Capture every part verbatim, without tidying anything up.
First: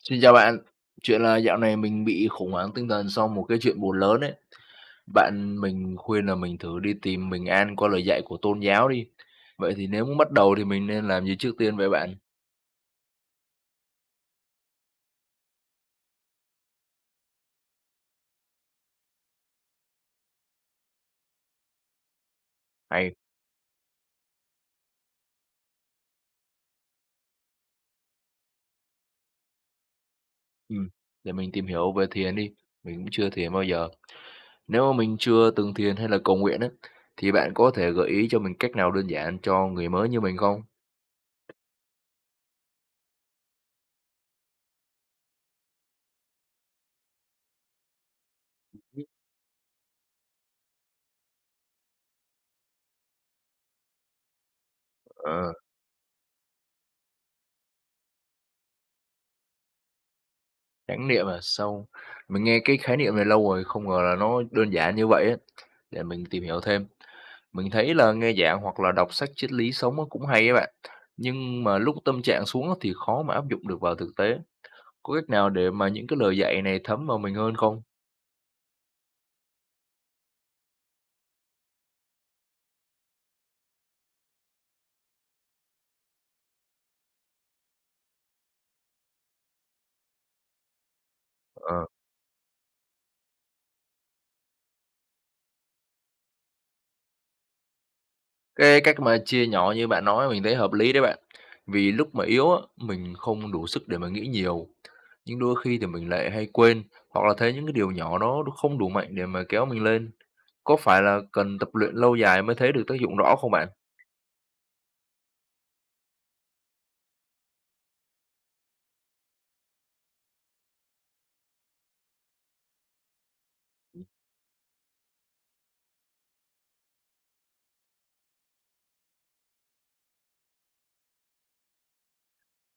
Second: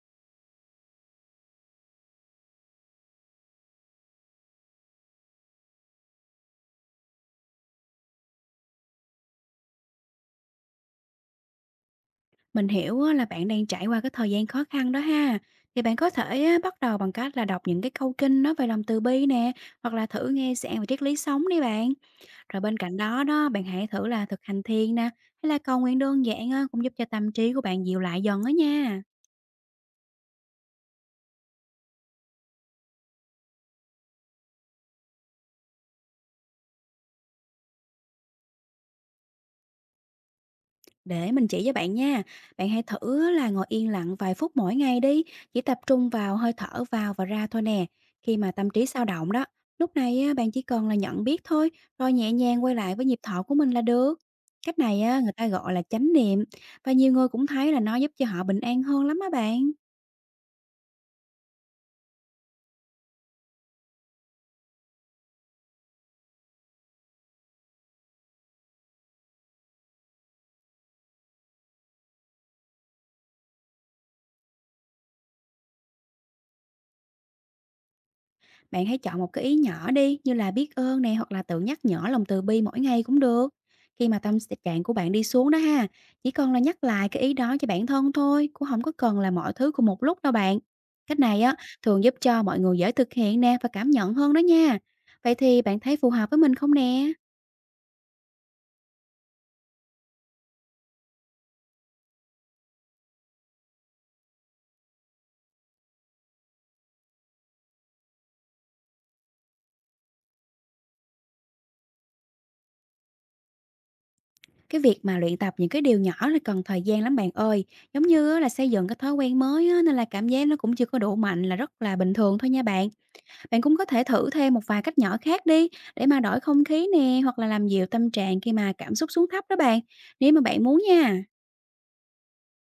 Xin chào bạn. Chuyện là dạo này mình bị khủng hoảng tinh thần sau một cái chuyện buồn lớn ấy. Bạn mình khuyên là mình thử đi tìm bình an qua lời dạy của tôn giáo đi. Vậy thì nếu muốn bắt đầu thì mình nên làm gì trước tiên vậy bạn? Mình hiểu á, là bạn đang trải qua cái thời gian khó khăn đó ha. Thì bạn có thể á, bắt đầu bằng cách là đọc những cái câu kinh nói về lòng từ bi nè, hoặc là thử nghe giảng về triết lý sống đi bạn. Rồi bên cạnh Hay, đó đó, bạn hãy thử là thực hành thiền nè, hay là cầu nguyện đơn giản á, cũng giúp cho tâm trí của bạn dịu lại dần đó nha. ừm, để mình tìm hiểu về thiền đi. Mình cũng chưa thiền bao giờ. Nếu mà mình chưa từng thiền hay là cầu nguyện á, thì bạn có thể gợi ý cho mình cách nào đơn giản cho người mới như mình không? Để mình chỉ cho bạn nha. Bạn hãy thử là ngồi yên lặng vài phút mỗi ngày đi, chỉ tập trung vào hơi thở vào và ra thôi nè. Khi mà tâm trí sao động đó, lúc này á, bạn chỉ cần là nhận biết thôi, rồi nhẹ nhàng quay lại với nhịp thở của mình là được. Cách này á, người ta Ờ, gọi là chánh niệm, và nhiều người cũng thấy là nó giúp cho họ bình an hơn lắm á bạn. chánh niệm à. sau Mình nghe cái khái niệm này lâu rồi, không ngờ là nó đơn giản như vậy á. Để mình tìm hiểu thêm. Mình thấy là nghe giảng hoặc là đọc sách triết lý sống á cũng hay á bạn. Nhưng mà lúc tâm trạng xuống á thì khó mà áp dụng được vào thực tế. Có cách nào để mà những cái lời dạy này thấm vào mình hơn không? Bạn hãy chọn một cái ý nhỏ đi, như là biết ơn nè, hoặc là tự nhắc nhở lòng từ bi mỗi ngày cũng được. Khi mà tâm trạng của bạn đi xuống đó ha, chỉ cần là nhắc lại cái ý đó cho bản thân thôi, cũng không có cần là mọi thứ cùng một lúc đâu bạn. Cách này á Ờ. thường giúp cho mọi người dễ thực hiện nè và cảm nhận hơn đó nha. Vậy thì bạn thấy phù hợp với mình không nè? Cái cách mà chia nhỏ như bạn nói mình thấy hợp lý đấy bạn. Vì lúc mà yếu á, mình không đủ sức để mà nghĩ nhiều. Nhưng đôi khi thì mình lại hay quên hoặc là thấy những cái điều nhỏ đó nó không đủ mạnh để mà kéo mình lên. Có phải là cần tập luyện lâu dài mới thấy được tác dụng rõ không bạn? Cái việc mà luyện tập những cái điều nhỏ là cần thời gian lắm bạn ơi. Giống như á, là xây dựng cái thói quen mới á, nên là cảm giác nó cũng chưa có đủ mạnh là rất là bình thường thôi nha bạn. Bạn cũng có thể thử thêm một vài cách nhỏ khác đi, để mà đổi không khí nè, hoặc là làm dịu tâm trạng khi mà cảm xúc xuống thấp đó bạn. Nếu mà bạn muốn nha.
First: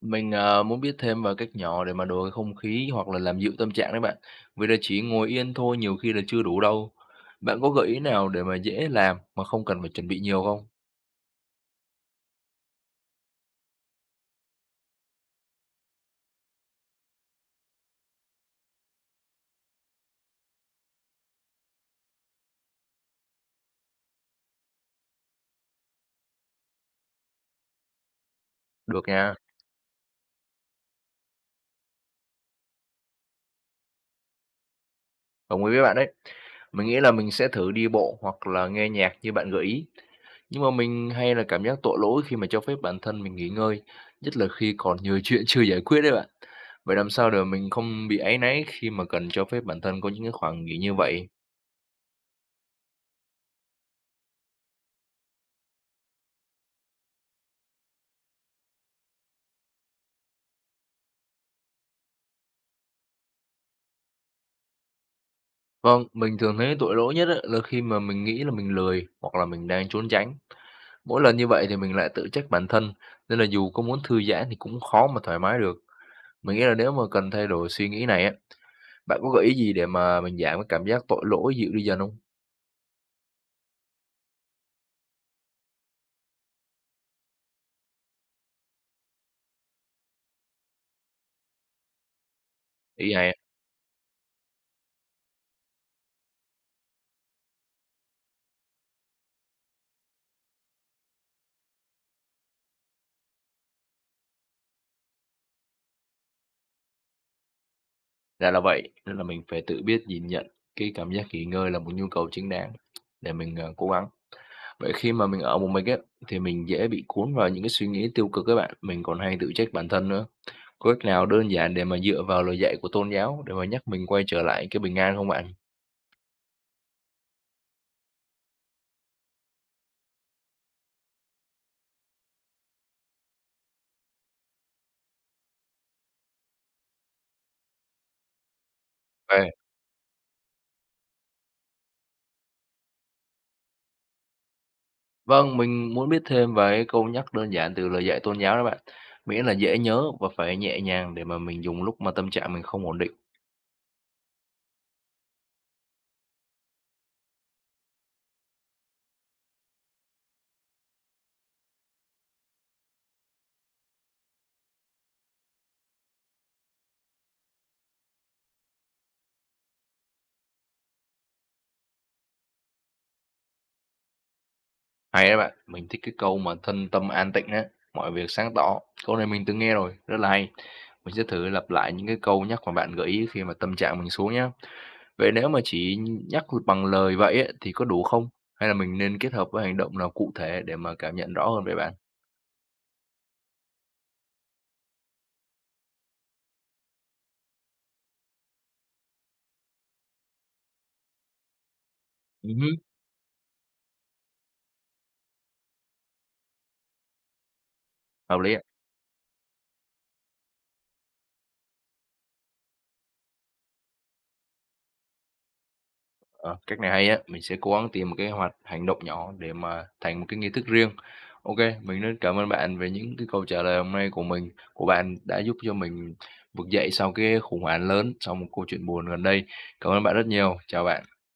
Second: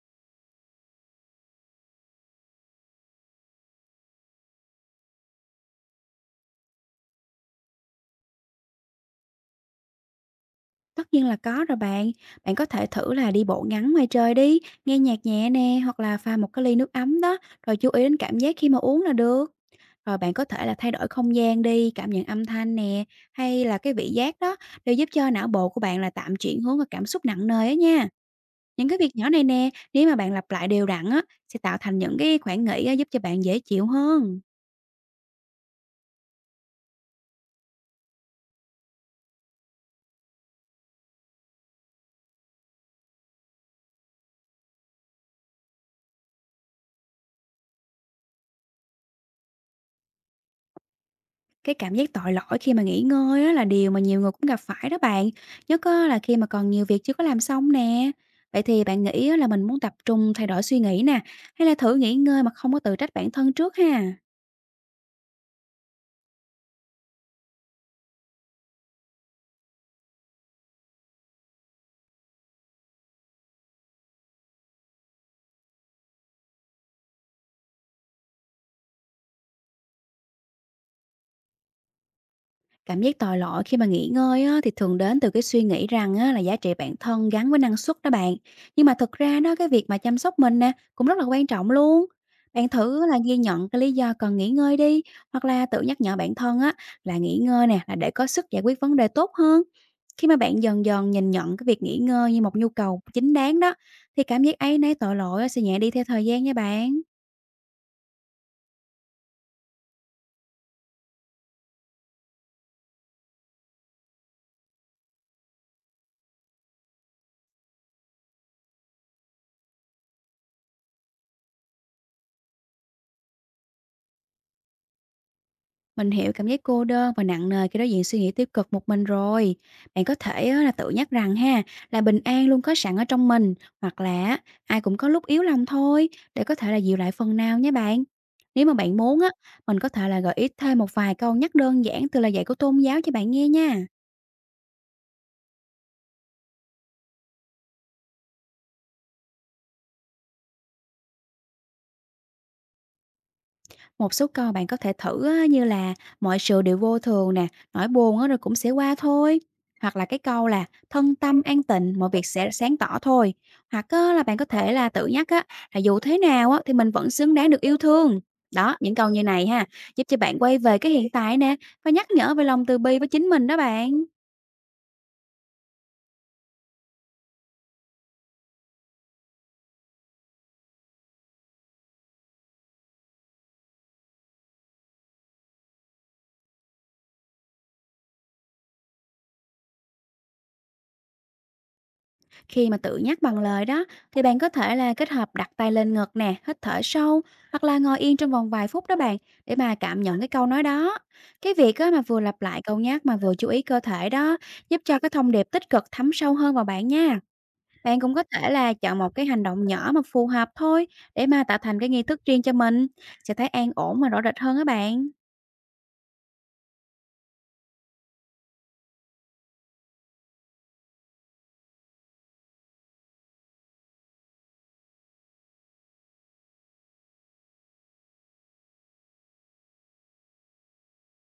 Mình, ờ, muốn biết thêm vào cách nhỏ để mà đổi cái không khí hoặc là làm dịu tâm trạng đấy bạn, vì là chỉ ngồi yên thôi nhiều khi là chưa đủ đâu. Bạn có gợi ý nào để mà dễ làm mà không cần phải chuẩn bị nhiều không? Tất nhiên là có rồi bạn. Bạn có thể thử là đi bộ ngắn ngoài trời đi, nghe nhạc nhẹ nè, hoặc là pha một cái ly nước ấm đó, rồi chú ý đến cảm giác khi mà uống là được. Rồi bạn có thể là thay đổi không gian đi, cảm nhận âm thanh nè, hay là cái vị giác đó, đều giúp cho não bộ của bạn là tạm chuyển hướng và cảm xúc nặng nề á nha. Những cái Được việc nhỏ nha, này nè, nếu mà bạn lặp lại đều đặn á, sẽ tạo thành những cái khoảng nghỉ á, giúp cho bạn dễ chịu hơn. đồng ý với bạn đấy. Mình nghĩ là mình sẽ thử đi bộ hoặc là nghe nhạc như bạn gợi ý. Nhưng mà mình hay là cảm giác tội lỗi khi mà cho phép bản thân mình nghỉ ngơi, nhất là khi còn nhiều chuyện chưa giải quyết đấy bạn. Vậy làm sao để mình không bị áy náy khi mà cần cho phép bản thân có những cái khoảng nghỉ như vậy? Cái cảm giác tội lỗi khi mà nghỉ ngơi á, là điều mà nhiều người cũng gặp phải đó bạn. Nhất á, là khi mà còn nhiều việc chưa có làm xong nè. Vậy thì bạn nghĩ á, là mình muốn tập trung thay đổi suy nghĩ nè, hay là thử nghỉ ngơi mà không có tự trách bản thân trước ha? Vâng, mình thường thấy tội lỗi nhất á là khi mà mình nghĩ là mình lười hoặc là mình đang trốn tránh. Mỗi lần như vậy thì mình lại tự trách bản thân, nên là dù có muốn thư giãn thì cũng khó mà thoải mái được. Mình nghĩ là nếu mà cần thay đổi suy nghĩ này á, bạn có gợi ý gì để mà mình giảm cái cảm giác tội lỗi dịu đi dần không? Cảm giác tội lỗi khi mà nghỉ ngơi á, thì thường đến từ cái suy nghĩ rằng á, là giá trị bản thân gắn với năng suất đó bạn. Nhưng mà thực ra đó, cái việc mà chăm sóc mình nè cũng rất là quan trọng luôn. Bạn thử Ý là này ghi nhận cái lý do cần nghỉ ngơi đi, hoặc là tự nhắc nhở bản thân á, là nghỉ ngơi nè là để có sức giải quyết vấn đề tốt hơn. Khi mà bạn dần dần nhìn nhận cái việc nghỉ ngơi như một nhu cầu chính đáng đó, thì cảm giác ấy nấy tội lỗi á, sẽ nhẹ đi theo thời gian nha bạn. ra là vậy, nên là mình phải tự biết nhìn nhận cái cảm giác nghỉ ngơi là một nhu cầu chính đáng để mình ờ, cố gắng. Vậy khi mà mình ở một mình á thì mình dễ bị cuốn vào những cái suy nghĩ tiêu cực các bạn, mình còn hay tự trách bản thân nữa. Có cách nào đơn giản để mà dựa vào lời dạy của tôn giáo để mà nhắc mình quay trở lại cái bình an không bạn? Mình hiểu cảm giác cô đơn và nặng nề khi đối diện suy nghĩ tiêu cực một mình rồi. Bạn có thể á, là tự nhắc rằng ha, là bình an luôn có sẵn ở trong mình, hoặc là á, ai cũng có lúc yếu lòng thôi, để có thể là dịu lại phần nào nhé bạn. Nếu mà bạn muốn á, À, mình có thể là gợi ý thêm một vài câu nhắc đơn giản từ lời dạy của tôn giáo cho bạn nghe nha. vâng, mình muốn biết thêm về cái câu nhắc đơn giản từ lời dạy tôn giáo đó bạn. Miễn là dễ nhớ và phải nhẹ nhàng để mà mình dùng lúc mà tâm trạng mình không ổn định. Một số câu bạn có thể thử á, như là mọi sự đều vô thường nè, nỗi buồn á, rồi cũng sẽ qua thôi. Hoặc là cái câu là thân tâm an tịnh, mọi việc sẽ sáng tỏ thôi. Hoặc á, là bạn có thể là tự nhắc á, là dù thế nào á, thì mình vẫn xứng đáng được yêu thương. Đó, những câu như này ha, giúp cho bạn quay về cái hiện tại nè, và nhắc nhở về lòng từ bi với chính mình đó bạn. Hay đó bạn, mình thích cái câu mà thân tâm an tịnh á, mọi việc sáng tỏ. Câu này mình từng nghe rồi, rất là hay. Mình sẽ thử lặp lại những cái câu nhắc mà bạn gợi ý khi mà tâm trạng mình xuống nhé. Vậy nếu mà chỉ nhắc bằng lời vậy ấy, thì có đủ không? Hay là mình nên kết hợp với hành động nào cụ thể để mà cảm nhận rõ hơn về bạn? Khi mà tự nhắc bằng lời đó, thì bạn có thể là kết hợp đặt tay lên ngực nè, hít thở sâu, hoặc là ngồi yên trong vòng vài phút đó bạn, để mà cảm nhận cái câu nói đó. Cái việc á, mà vừa lặp Ừ. lại câu nhắc mà vừa chú ý cơ thể đó, giúp cho cái thông điệp tích cực thấm sâu hơn vào bạn nha. Bạn cũng có Hợp thể lý ạ. là chọn một cái hành động nhỏ mà phù hợp thôi, để mà tạo thành cái nghi thức riêng cho mình. Sẽ thấy an ổn và rõ rệt hơn á bạn. Ờ, cách này hay á, mình sẽ cố gắng tìm một cái hoạt hành động nhỏ để mà thành một cái nghi thức riêng. OK, mình rất cảm ơn bạn về những cái câu trả lời hôm nay của mình của bạn đã giúp cho mình vực dậy sau cái khủng hoảng lớn, sau một câu chuyện buồn gần đây. Cảm ơn bạn rất nhiều. Chào bạn.